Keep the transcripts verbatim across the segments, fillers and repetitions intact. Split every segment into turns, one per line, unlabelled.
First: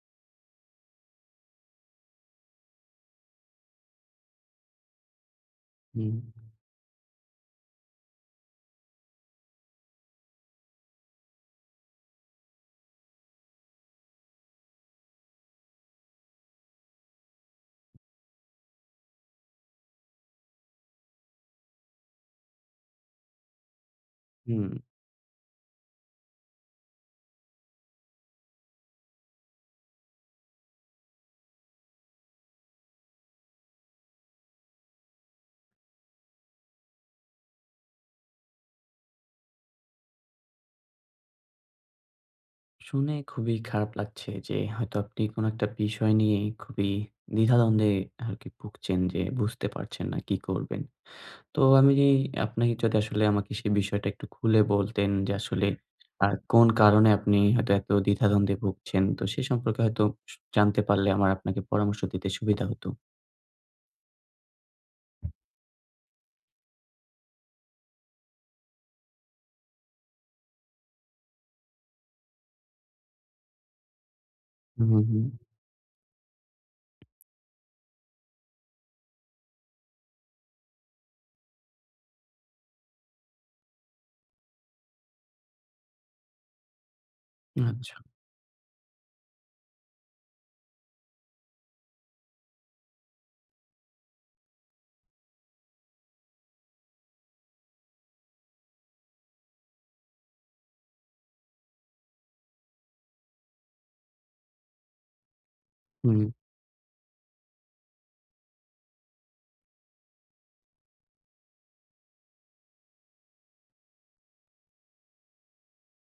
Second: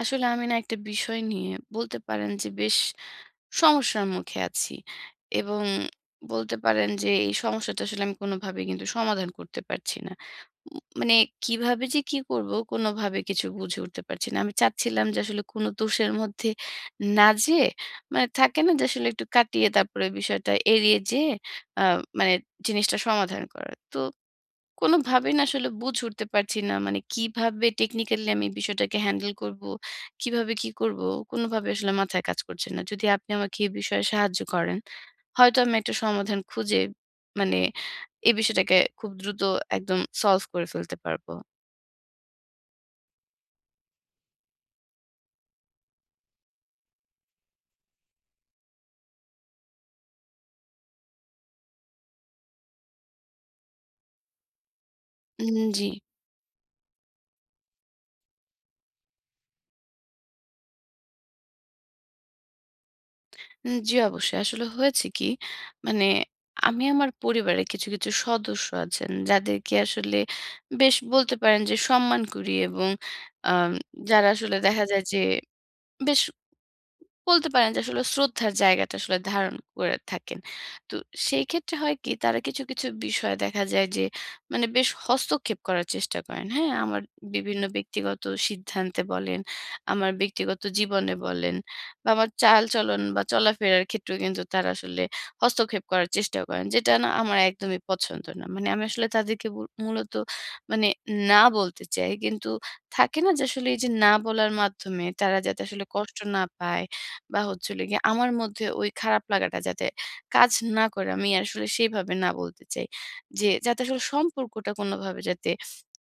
আসলে আমি না একটা বিষয় নিয়ে বলতে পারেন যে বেশ সমস্যার মুখে আছি এবং
হুম,
বলতে পারেন যে এই সমস্যাটা আসলে আমি কোনোভাবে কিন্তু সমাধান করতে পারছি না। উম মানে কিভাবে যে কি করব, কোনোভাবে কিছু বুঝে উঠতে পারছি না। আমি চাচ্ছিলাম যে আসলে কোনো দোষের মধ্যে না যেয়ে, মানে থাকে না যে আসলে একটু কাটিয়ে তারপরে বিষয়টা এড়িয়ে যেয়ে আ মানে জিনিসটা সমাধান করার। তো
হুম।
কোনোভাবেই না আসলে বুঝে উঠতে পারছি না। মানে কিভাবে টেকনিক্যালি আমি বিষয়টাকে হ্যান্ডেল করবো, কিভাবে কি করবো? কোনোভাবে আসলে মাথায় কাজ করছে না। যদি আপনি আমাকে এই বিষয়ে সাহায্য করেন, হয়তো আমি একটা সমাধান খুঁজে, মানে এই বিষয়টাকে খুব দ্রুত একদম সলভ করে ফেলতে পারবো।
শুনে খুবই খারাপ লাগছে যে হয়তো আপনি কোনো একটা বিষয় নিয়ে খুবই দ্বিধাদ্বন্দ্বে আরকি ভুগছেন যে বুঝতে পারছেন না কি করবেন। তো আমি আপনাকে যদি আসলে আমাকে সেই বিষয়টা একটু খুলে বলতেন যে
উম
আসলে
জি।
আ কোন কারণে আপনি হয়তো এত দ্বিধাদ্বন্দ্বে ভুগছেন? তো সে সম্পর্কে হয়তো সু জানতে পারলে আমার আপনাকে পরামর্শ দিতে সুবিধা হতো।
উম জি, অবশ্যই। আসলে হয়েছে কি? মানে আমি, আমার পরিবারের কিছু, কিছু সদস্য আছেন, যাদেরকে আসলে বেশ বলতে পারেন যে সম্মান করি এবং আম যারা আসলে দেখা
হুম, হুম,
যায় যে
হুম।
বেশ বলতে পারেন যে আসলে শ্রদ্ধার জায়গাটা আসলে ধারণ করে থাকেন। তো সেই ক্ষেত্রে হয় কি, তারা কিছু, কিছু বিষয় দেখা যায় যে মানে বেশ হস্তক্ষেপ করার চেষ্টা করেন। হ্যাঁ? আমার বিভিন্ন
আচ্ছা।
ব্যক্তিগত সিদ্ধান্তে বলেন, আমার ব্যক্তিগত জীবনে বলেন, বা আমার চালচলন বা চলাফেরার ক্ষেত্রেও কিন্তু তারা আসলে হস্তক্ষেপ করার চেষ্টা করেন। যেটা না আমার একদমই পছন্দ না। মানে আমি আসলে তাদেরকে মূ মূলত মানে না বলতে চাই। কিন্তু থাকে না যে আসলে এই যে না বলার মাধ্যমে তারা যাতে আসলে কষ্ট
হুম,
না পায়, বা হচ্ছে হলো গিয়ে আমার মধ্যে ওই খারাপ লাগাটা যাতে কাজ না করে, আমি আসলে সেইভাবে না বলতে চাই। যে যাতে আসলে সম্পর্কটা কোনোভাবে যাতে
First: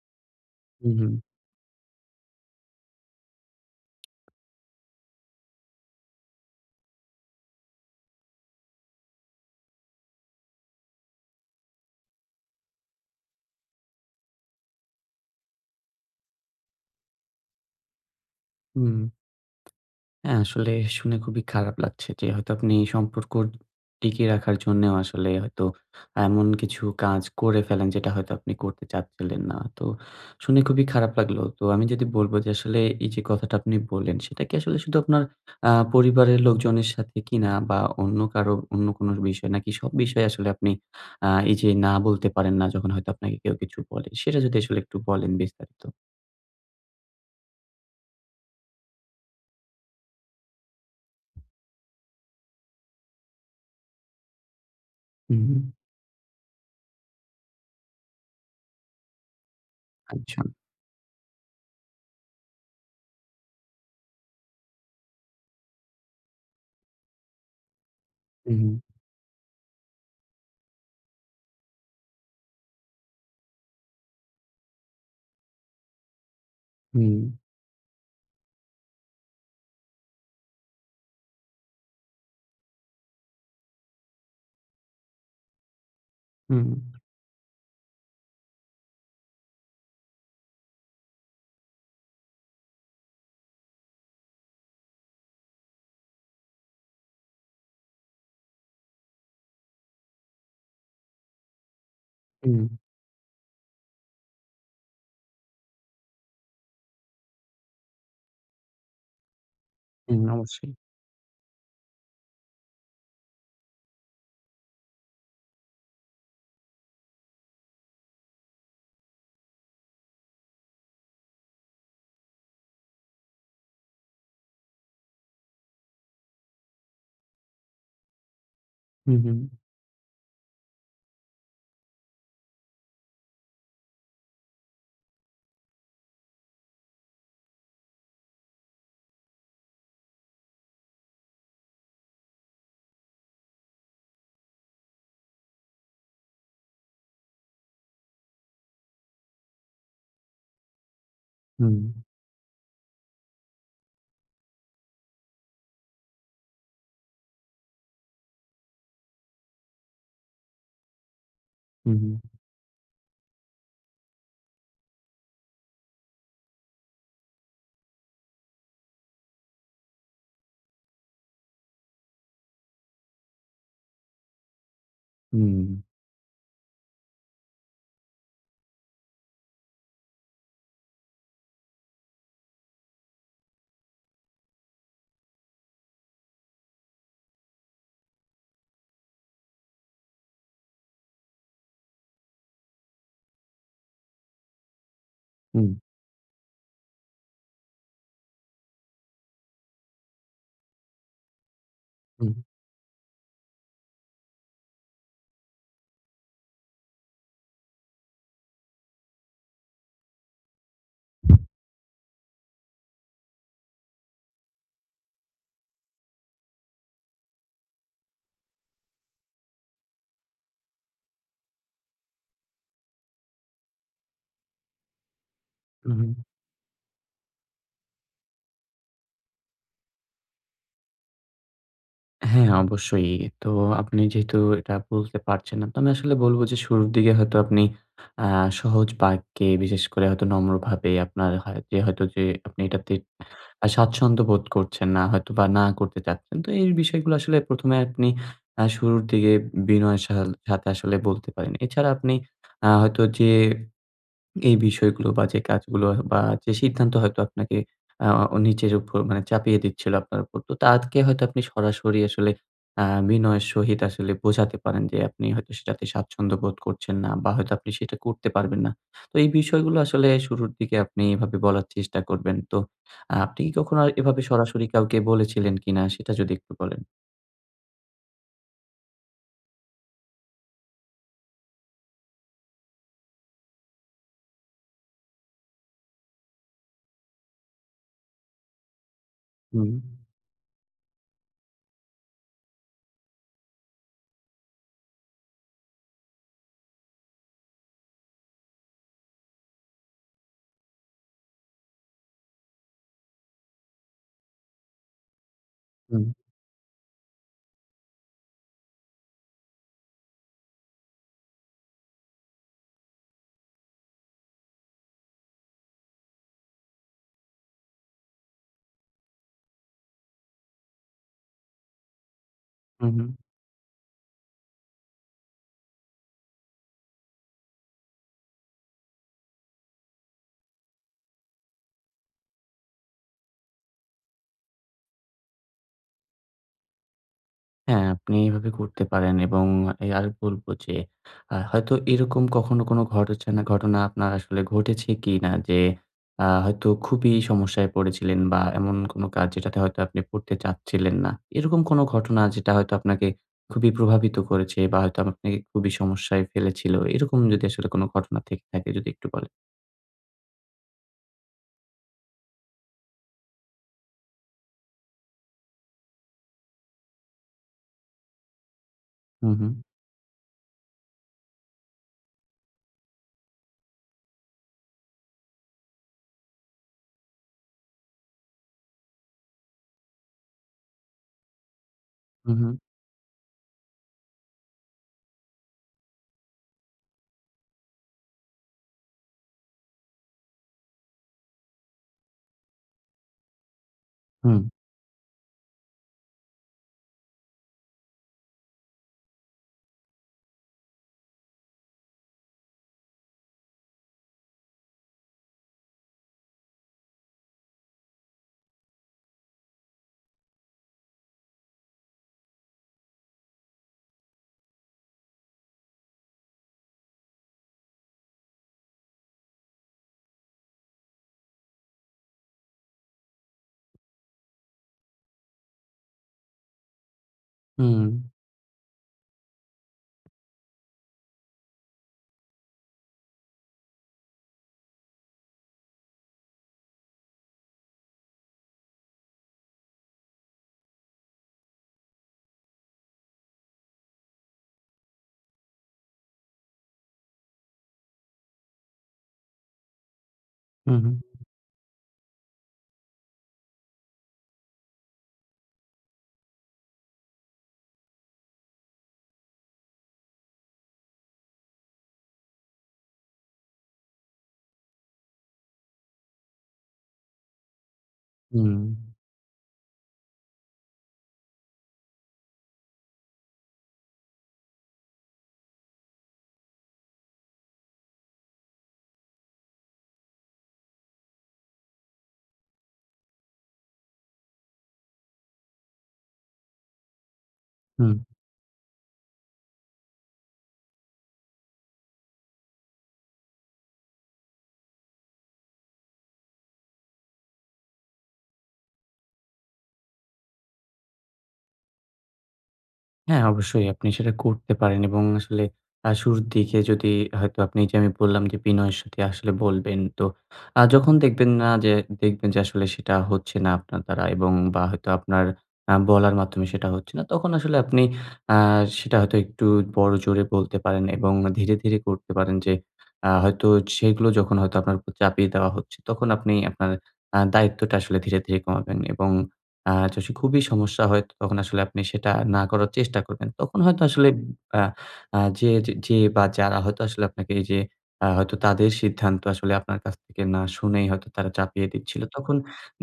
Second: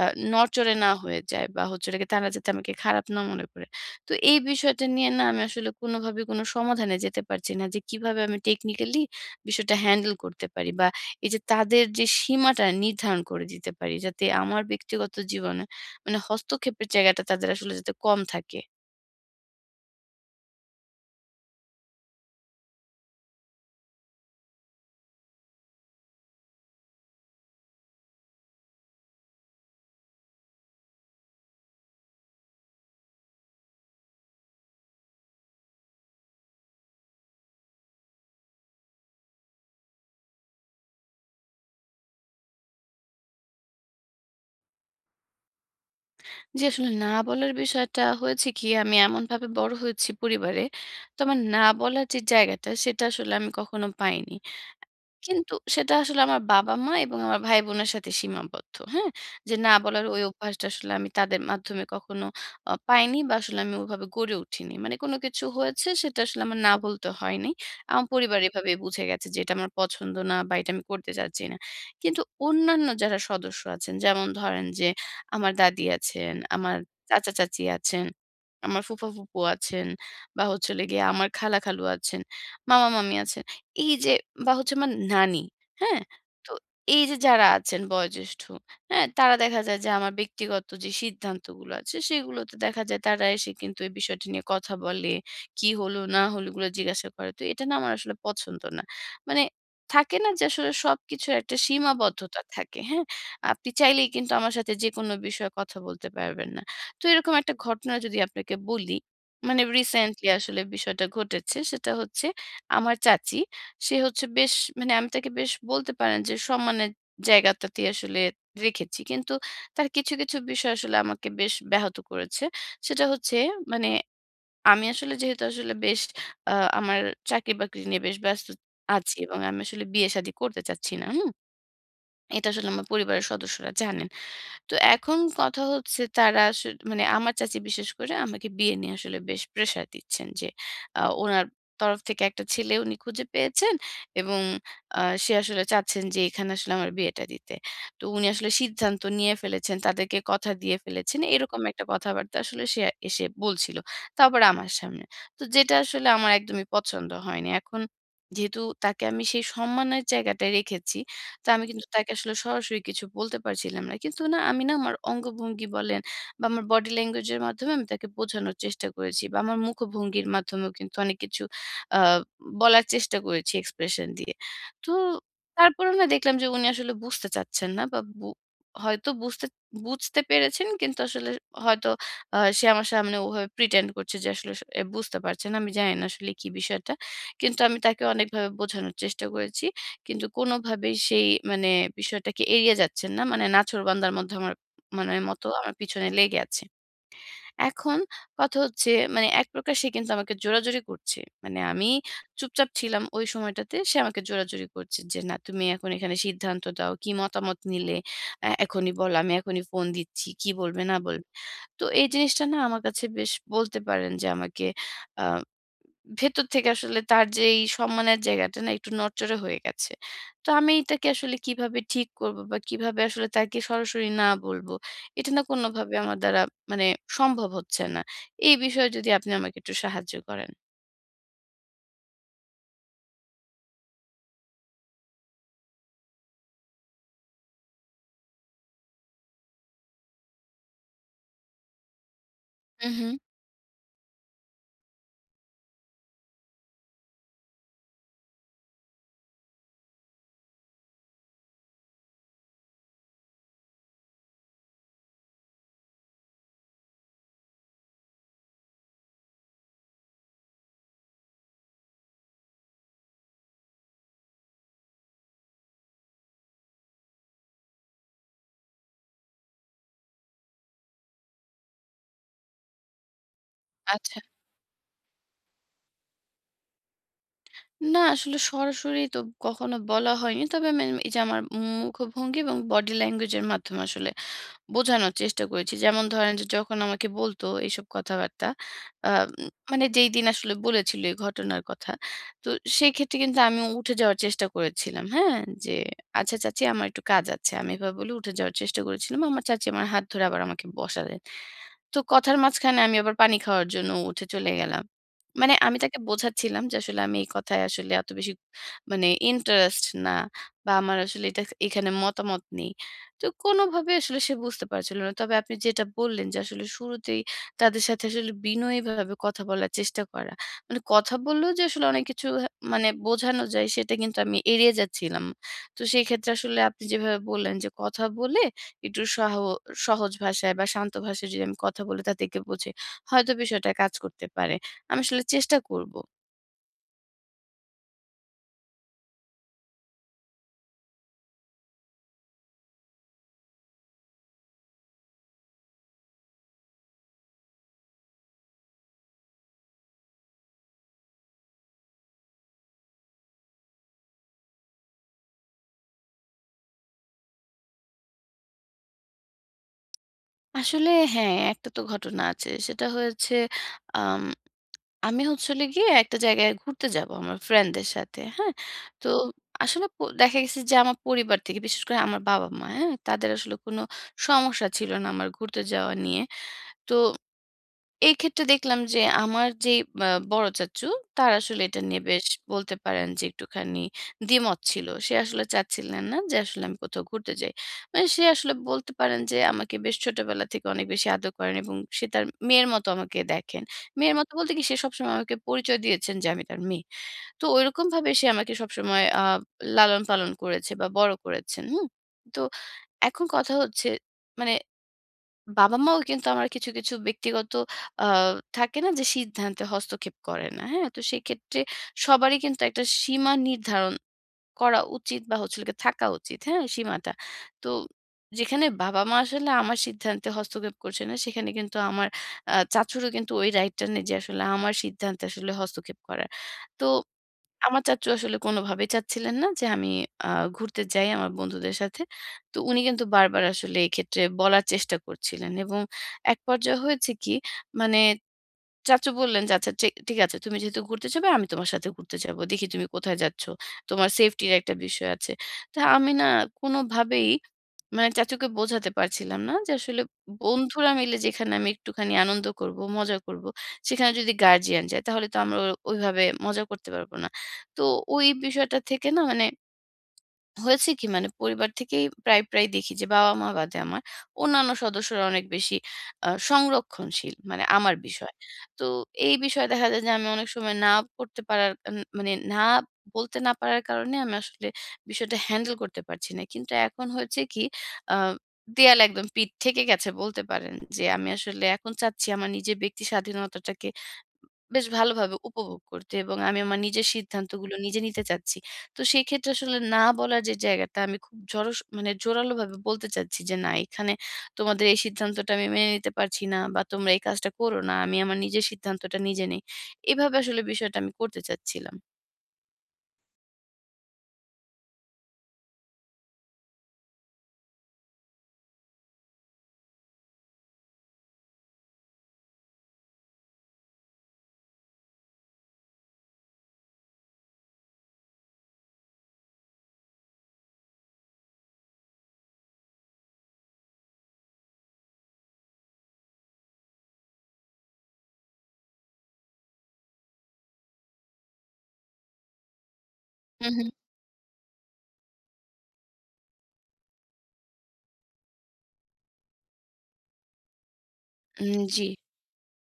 আ নড়চড়ে না
হুম, হুম।
হয়ে যায়, বা হচ্ছে হলো গিয়ে তারা যাতে আমাকে খারাপ না মনে করে। তো এই বিষয়টা নিয়ে না আমি আসলে কোনোভাবে কোনো সমাধানে যেতে পারছি না, যে কিভাবে আমি টেকনিক্যালি বিষয়টা হ্যান্ডেল করতে পারি বা এই যে তাদের যে সীমাটা নির্ধারণ করে দিতে পারি যাতে আমার ব্যক্তিগত জীবনে মানে হস্তক্ষেপের জায়গাটা তাদের আসলে যাতে কম থাকে।
হুম। হ্যাঁ, আসলে শুনে খুবই খারাপ লাগছে যে হয়তো আপনি এই সম্পর্ক টিকিয়ে রাখার জন্যেও আসলে হয়তো এমন কিছু কাজ করে ফেলেন যেটা হয়তো আপনি করতে চাচ্ছিলেন না। তো শুনে খুবই খারাপ লাগলো। তো আমি যদি বলব যে আসলে এই যে কথাটা আপনি বললেন সেটা কি আসলে শুধু আপনার আ পরিবারের লোকজনের সাথে কিনা বা অন্য কারো অন্য কোনো বিষয় নাকি সব বিষয়ে আসলে আপনি আ এই যে না বলতে পারেন না যখন হয়তো আপনাকে কেউ কিছু বলে সেটা যদি আসলে একটু বলেন বিস্তারিত?
জি, আসলে না বলার বিষয়টা হয়েছে কি, আমি এমনভাবে বড় হয়েছি পরিবারে। তো আমার না বলার যে জায়গাটা, সেটা আসলে আমি কখনো পাইনি।
হুম,
কিন্তু সেটা আসলে আমার বাবা-মা এবং আমার ভাই-বোনের সাথে সীমাবদ্ধ। হ্যাঁ? যে না বলার ওই
আচ্ছা।
অভ্যাসটা আসলে আমি তাদের মাধ্যমে কখনো আ পাইনি, বা আসলে আমি ওভাবে গড়ে উঠিনি। মানে কোনো কিছু হয়েছে, সেটা আসলে আমার না বলতে হয়নি। আমার পরিবার
হুম,
এভাবে
হুম,
বুঝে গেছে যে এটা আমার পছন্দ না বা এটা আমি করতে চাচ্ছি না। কিন্তু অন্যান্য যারা সদস্য আছেন, যেমন ধরেন যে আমার দাদি আছেন, আমার চাচা-চাচী আছেন, আমার ফুফা-ফুফু আছেন, বা হচ্ছে হলো গিয়ে আমার খালা-খালু আছেন, মামা-মামী আছেন। এই যে বা হচ্ছে আমার নানি, হ্যাঁ? তো
হুম, হুম,
এই যে যারা আছেন বয়োজ্যেষ্ঠ, হ্যাঁ? তারা দেখা যায় যে আমার ব্যক্তিগত যে সিদ্ধান্তগুলো আছে সেগুলোতে দেখা যায় তারা এসে কিন্তু এই বিষয়টি নিয়ে কথা বলে। কি হলো না হলো এগুলো জিজ্ঞাসা করে। তো এটা না আমার আসলে পছন্দ না। মানে থাকে না যে আসলে সবকিছুর একটা সীমাবদ্ধতা
হুম।
থাকে, হ্যাঁ? আপনি চাইলেই কিন্তু আমার সাথে যেকোনো বিষয়ে কথা বলতে পারবেন না। তো এরকম একটা ঘটনা যদি আপনাকে বলি, মানে
হুম,
রিসেন্টলি আসলে
অবশ্যই।
বিষয়টা ঘটেছে। সেটা হচ্ছে, আমার চাচী, সে হচ্ছে বেশ, মানে আমি তাকে বেশ বলতে পারেন যে সম্মানের জায়গাটাতে আসলে রেখেছি। কিন্তু তার কিছু, কিছু বিষয় আসলে আমাকে বেশ ব্যাহত করেছে। সেটা হচ্ছে, মানে আমি আসলে যেহেতু আসলে বেশ আ আমার চাকরি-বাকরি নিয়ে বেশ ব্যস্ত
হু,
আছি
হু,
এবং আমি আসলে বিয়ে-শাদী করতে চাচ্ছি না। হুম? এটা আসলে আমার পরিবারের সদস্যরা জানেন। তো এখন কথা হচ্ছে, তারা আসল মানে আমার চাচী বিশেষ করে আমাকে বিয়ে নিয়ে আসলে বেশ প্রেশার দিচ্ছেন যে আ উনার তরফ থেকে একটা ছেলে উনি খুঁজে পেয়েছেন এবং আ সে আসলে চাচ্ছেন যে এখানে আসলে আমার বিয়েটা দিতে। তো উনি আসলে সিদ্ধান্ত নিয়ে ফেলেছেন, তাদেরকে কথা দিয়ে ফেলেছেন। এরকম
হুম,
একটা কথাবার্তা আসলে সে এসে বলছিল। তাও আবার আমার সামনে। তো যেটা আসলে আমার একদমই পছন্দ হয়নি। এখন যেহেতু তাকে আমি সেই সম্মানের জায়গাটায় রেখেছি, তো আমি কিন্তু
হু, হু,
তাকে আসলে সরাসরি কিছু বলতে পারছিলাম না। কিন্তু না, আমি, না আমার অঙ্গভঙ্গি বলেন বা আমার বডি ল্যাঙ্গুয়েজ এর মাধ্যমে আমি তাকে বোঝানোর চেষ্টা করেছি, বা আমার মুখভঙ্গির মাধ্যমেও কিন্তু অনেক কিছু আ বলার চেষ্টা করেছি এক্সপ্রেশন দিয়ে। তো
হুম,
তারপরে না দেখলাম যে উনি আসলে বুঝতে চাচ্ছেন না, বা বু হয়তো বুঝতে বুঝতে পেরেছেন কিন্তু আসলে হয়তো আ সে আমার সামনে ওভাবে প্রিটেন্ড করছে যে আসলে সে এ বুঝতে পারছে না। আমি জানি না আসলে কি বিষয়টা। কিন্তু আমি তাকে অনেকভাবে বোঝানোর চেষ্টা করেছি। কিন্তু কোনোভাবেই সেই, মানে, বিষয়টাকে এড়িয়ে যাচ্ছেন না। মানে নাছোড়বান্দার মধ্যে আমার মানে মতো
হুম,
আমার পিছনে লেগে আছে। এখন কথা হচ্ছে, মানে এক প্রকার সে কিন্তু আমাকে জোরাজুরি করছে। মানে আমি
হুম,
চুপচাপ ছিলাম ওই সময়টাতে। সে আমাকে জোরাজুরি করছে যে, "না, তুমি এখন এখানে সিদ্ধান্ত দাও। কি মতামত নিলে? এ এখনই বলো। আমি এখনই ফোন দিচ্ছি। কি বলবে না বলবে?" তো এই জিনিসটা না আমার কাছে বেশ বলতে পারেন যে আমাকে আ ভেতর থেকে আসলে তার যে এই সম্মানের জায়গাটা না একটু নড়চড়ে হয়ে গেছে। তো আমি এটাকে আসলে কিভাবে ঠিক করব, বা কিভাবে আসলে তাকে সরাসরি না বলবো? এটা না কোনভাবে
হুম।
আমার দ্বারা, মানে, সম্ভব হচ্ছে না। এই বিষয়ে যদি আপনি আমাকে একটু সাহায্য করেন।
হ্যাঁ, অবশ্যই। তো আপনি যেহেতু এটা বলতে পারছেন না, তো আমি আসলে বলব যে শুরুর দিকে হয়তো আপনি আ সহজ বাক্যে বিশেষ করে হয়তো নম্রভাবে আপনার হয় যে হয়তো যে আপনি
হু,
এটাতে
হু।
আ স্বাচ্ছন্দ্য বোধ করছেন না হয়তো বা না করতে চাচ্ছেন। তো এই বিষয়গুলো আসলে প্রথম এ আপনি আ শুরুর দিকে বিনয়ের সা সাথে আসলে বলতে পারেন। এছাড়া আপনি আ হয়তো যে এই বিষয়গুলো বা যে কাজগুলো বা যে সিদ্ধান্ত হয়তো আপনাকে আ নিজের উপর মানে চাপিয়ে দিচ্ছিল আপনার উপর। তো তাকে হয়তো আপনি সরাসরি আসলে আ বিনয়ের সহিত আসলে বোঝাতে পারেন যে আপনি হয়তো সেটাতে স্বাচ্ছন্দ্য বোধ করছেন না বা হয়তো আপনি সেটা করতে পারবেন না। তো এই বিষয়গুলো আসলে শুরুর দিকে আপনি এভাবে বলার চেষ্টা করবেন। তো আ আপনি কি কখনো
আচ্ছা।
এভাবে সরাসরি কাউকে বলেছিলেন কিনা সেটা যদি একটু বলেন?
না, আসলে সরাসরি তো কখনো বলা হয়নি। তবে আমি এই যে আমার মুখভঙ্গি এবং বডি ল্যাঙ্গুয়েজ এর মাধ্যমে আসলে বোঝানোর চেষ্টা করেছি। যেমন ধরেন যে, যখন আমাকে বলতো এইসব কথাবার্তা, আ
হুম,
মানে যেই দিন আসলে বলেছিল এই ঘটনার কথা। তো সেক্ষেত্রে কিন্তু আমি উঠে যাওয়ার চেষ্টা করেছিলাম। হ্যাঁ? যে, "আচ্ছা চাচি, আমার একটু কাজ আছে।" আমি এভাবে বলে উঠে যাওয়ার চেষ্টা করেছিলাম। আমার চাচি আমার হাত ধরে আবার আমাকে বসালেন। তো কথার মাঝখানে আমি আবার পানি খাওয়ার জন্য উঠে চলে গেলাম। মানে আমি তাকে
হুম,
বোঝাচ্ছিলাম যে আসলে আমি এই কথায় আসলে এত বেশি মানে ইন্টারেস্ট না, বা আমার আসলে এটা এখানে মতামত নেই। তো কোনোভাবে আসলে সে বুঝতে পারছিল না। তবে আপনি যেটা বললেন যে আসলে শুরুতেই তাদের সাথে আসলে বিনয়ীভাবে কথা বলার চেষ্টা করা। মানে কথা বললেও যে আসলে অনেক কিছু হা মানে
হুম, হুম।
বোঝানো যায়, সেটা কিন্তু আমি এড়িয়ে যাচ্ছিলাম। তো সেই ক্ষেত্রে আসলে আপনি যেভাবে বললেন যে কথা বলে একটু সহ সহজ ভাষায় বা শান্ত ভাষায় যদি আমি কথা বলে তাদেরকে বোঝাই, হয়তো বিষয়টা কাজ করতে পারে। আমি আসলে চেষ্টা করব।
হ্যাঁ, আপনি এভাবে করতে পারেন এবং এ আর বলব যে আ হয়তো এরকম কখনো কোনো ঘটেছেনা ঘটনা আপনার আসলে ঘটেছে কিনা? যে আ হয়তো খুবই সমস্যায় পড়েছিলেন বা এমন কোনো কাজ যেটাতে হয়তো আপনি পড়তে চাচ্ছিলেন না। এরকম কোনো ঘটনা যেটা হয়তো আপনাকে খুবই প্রভাবিত করেছে বা হয়তো আপনাকে খুবই সমস্যায় ফেলেছিল। এরকম যদি আসলে কোনো ঘটনা থেকে থাকে যদি একটু বলেন?
আসলে হ্যাঁ, একটা তো ঘটনা আছে। সেটা হয়েছে, আম আমি হচ্ছে হলো গিয়ে একটা জায়গায় ঘুরতে যাবো আমার ফ্রেন্ডদের সাথে। হ্যাঁ? তো
হু, হু,
আসলে প দেখা গেছে যে আমার পরিবার থেকে বিশেষ করে আমার বাবা-মা, হ্যাঁ? তাদের আসলে কোনো সমস্যা ছিল না আমার ঘুরতে যাওয়া নিয়ে। তো এক্ষেত্রে দেখলাম যে আমার যে আ বড় চাচ্চু, তার আসলে এটা নিয়ে বেশ
হু, হু,
বলতে পারেন যে একটুখানি দ্বিমত ছিল। সে আসলে চাচ্ছিলেন না যে আসলে আমি কোথাও ঘুরতে যাই। মানে সে আসলে বলতে পারেন যে আমাকে বেশ ছোটবেলা থেকে অনেক বেশি আদর করেন এবং সে তার মেয়ের মতো আমাকে দেখেন। মেয়ের মতো
হুম,
বলতে কি, সে সবসময় আমাকে পরিচয় দিয়েছেন যে আমি তার মেয়ে। তো ঐরকমভাবে সে আমাকে সবসময় আ লালন-পালন করেছে বা বড় করেছেন। হুম? তো এখন কথা হচ্ছে, মানে বাবা-মাও কিন্তু আমার কিছু, কিছু ব্যক্তিগত আ থাকে না যে সিদ্ধান্তে হস্তক্ষেপ করে না। হ্যাঁ? তো সেক্ষেত্রে সবারই কিন্তু একটা সীমা নির্ধারণ করা উচিত, বা হচ্ছে হলো গিয়ে থাকা উচিত। হ্যাঁ? সীমাটা। তো যেখানে বাবা-মা আসলে আমার সিদ্ধান্তে হস্তক্ষেপ করছে না, সেখানে কিন্তু আমার আ চাচুরও কিন্তু ওই রাইটটা নেই যে আসলে আমার সিদ্ধান্তে আসলে হস্তক্ষেপ করার। তো
হুম,
আমার চাচ্চু আসলে কোনোভাবেই চাচ্ছিলেন না যে আমি আ ঘুরতে যাই আমার বন্ধুদের সাথে। তো উনি কিন্তু বারবার আসলে এক্ষেত্রে বলার চেষ্টা করছিলেন, এবং এক পর্যায়ে হয়েছে কি, মানে চাচু বললেন যে, "আচ্ছা চে ঠিক আছে। তুমি যেহেতু ঘুরতে যাবে, আমি তোমার সাথে ঘুরতে যাবো। দেখি তুমি কোথায় যাচ্ছ। তোমার সেফটির একটা বিষয় আছে।" তো আমি না কোনোভাবেই, মানে, চাচুকে বোঝাতে পারছিলাম না যে আসলে
হুম,
বন্ধুরা
হুম,
মিলে যেখানে আমি একটুখানি আনন্দ করব, মজা করব, সেখানে যদি গার্ডিয়ান যায়, তাহলে তো আমরা ওইভাবে মজা করতে পারব না। তো ওই বিষয়টা থেকে না, মানে, হয়েছে কি, মানে পরিবার থেকেই প্রায়, প্রায় দেখি যে বাবা-মা বাদে আমার অন্যান্য সদস্যরা অনেক বেশি আ সংরক্ষণশীল। মানে আমার বিষয়ে।
হুম,
তো এই বিষয়ে দেখা যায় যে আমি অনেক সময় না করতে পারার, উম মানে না বলতে না পারার কারণে, আমি আসলে বিষয়টা হ্যান্ডেল করতে পারছি না। কিন্তু এখন হয়েছে কি, আ দেয়াল একদম পিঠ থেকে গেছে বলতে পারেন যে আমি আসলে এখন চাচ্ছি আমার নিজের ব্যক্তি স্বাধীনতাটাকে বেশ ভালোভাবে উপভোগ করতে এবং আমি আমার নিজের সিদ্ধান্তগুলো
হুম।
নিজে নিতে চাচ্ছি। তো সেক্ষেত্রে আসলে না বলার যে জায়গাটা, আমি খুব জোরস মানে জোরালোভাবে বলতে চাচ্ছি যে, "না, এখানে তোমাদের এই সিদ্ধান্তটা আমি মেনে নিতে পারছি না, বা তোমরা এই কাজটা করো না। আমি আমার নিজের সিদ্ধান্তটা নিজে নেই।" এভাবে আসলে বিষয়টা আমি করতে চাচ্ছিলাম।
হ্যাঁ, অবশ্যই আপনি সেটা করতে পারেন এবং আসলে আ শুরুর দিকে যদি হয়তো আপনি যে আমি বললাম যে বিনয়ের সাথে আসলে বলবেন। তো আ যখন দেখবেন না যে দেখবেন যে আসলে সেটা হচ্ছে না আপনার দ্বারা এবং বা হয়তো আপনার আ বলার মাধ্যমে সেটা হচ্ছে না, তখন আসলে আপনি আ সেটা হয়তো একটু বড় জোরে বলতে পারেন এবং ধীরে, ধীরে করতে পারেন যে আ হয়তো সেগুলো যখন হয়তো আপনার উপর চাপিয়ে দেওয়া হচ্ছে, তখন আপনি আপনার আ দায়িত্বটা আসলে ধীরে, ধীরে কমাবেন এবং আ যদি খুবই সমস্যা হয় তখন আসলে আপনি সেটা না করার চেষ্টা করবেন। তখন
হু, হু।
হয়তো আসলে আ আ যে যে যে বা যারা হয়তো আসলে আপনাকে এই যে আ হয়তো তাদের সিদ্ধান্ত আসলে আপনার কাছ থেকে না শুনেই হয়তো তারা চাপিয়ে
উম
দিচ্ছিল।
জি।
তখন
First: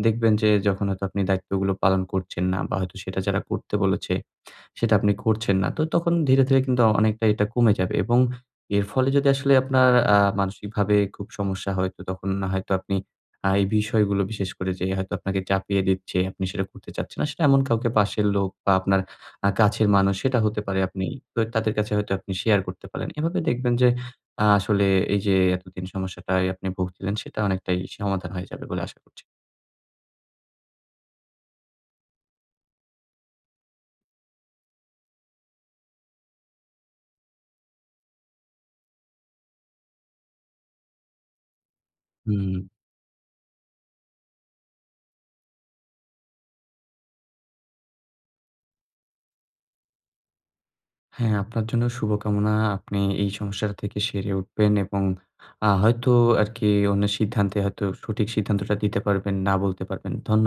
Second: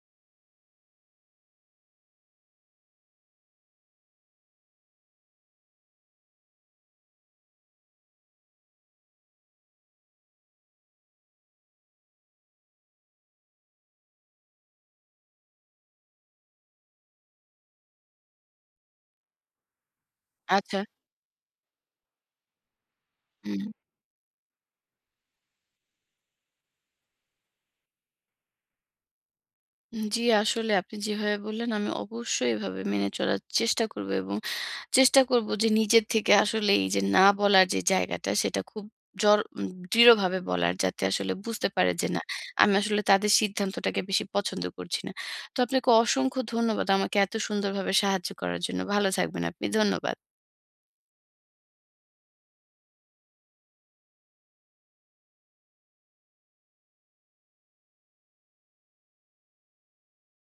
দেখবেন যে যখন হয়তো আপনি দায়িত্বগুলো পালন করছেন না বা হয়তো সেটা যারা করতে বলেছে সেটা আপনি করছেন না। তো তখন ধীরে, ধীরে কিন্তু অনেকটা এটা কমে যাবে এবং এর ফলে যদি আসলে আপনার আ মানসিকভাবে খুব সমস্যা হয় তো তখন না হয়তো আপনি আ এই বিষয়গুলো বিশেষ করে যে হয়তো আপনাকে চাপিয়ে দিচ্ছে, আপনি সেটা করতে চাচ্ছেন না। সেটা এমন কাউকে পাশের লোক বা আপনার আ কাছের মানুষ সেটা হতে
আচ্ছা।
পারে আপনি তো তাদের কাছে হয়তো আপনি শেয়ার করতে পারেন। এভাবে
হুম।
দেখবেন যে আ আসলে এই যে এতদিন সমস্যাটায় আপনি ভুগছিলেন সেটা অনেকটাই সমাধান হয়ে যাবে বলে আশা করছি।
জি, আসলে আপনি যেভাবে বললেন, আমি অবশ্যই এভাবে মেনে চলার চেষ্টা করব এবং চেষ্টা করব যে নিজের থেকে আসলে এই যে না বলার যে জায়গাটা, সেটা খুব জর উম, দৃঢ়ভাবে বলার, যাতে আসলে বুঝতে পারে যে না,
হুম।
আমি আসলে তাদের সিদ্ধান্তটাকে বেশি পছন্দ করছি না। তো আপনাকে অসংখ্য ধন্যবাদ আমাকে এত সুন্দরভাবে সাহায্য করার জন্য। ভালো থাকবেন আপনি। ধন্যবাদ।
হ্যাঁ, আপনার জন্য শুভকামনা। আপনি এই সমস্যাটা থেকে সেরে উঠবেন এবং আ হয়তো আরকি অন্যের সিদ্ধান্তে হয়তো সঠিক সিদ্ধান্তটা দিতে পারবেন, না বলতে পারবেন। ধন্য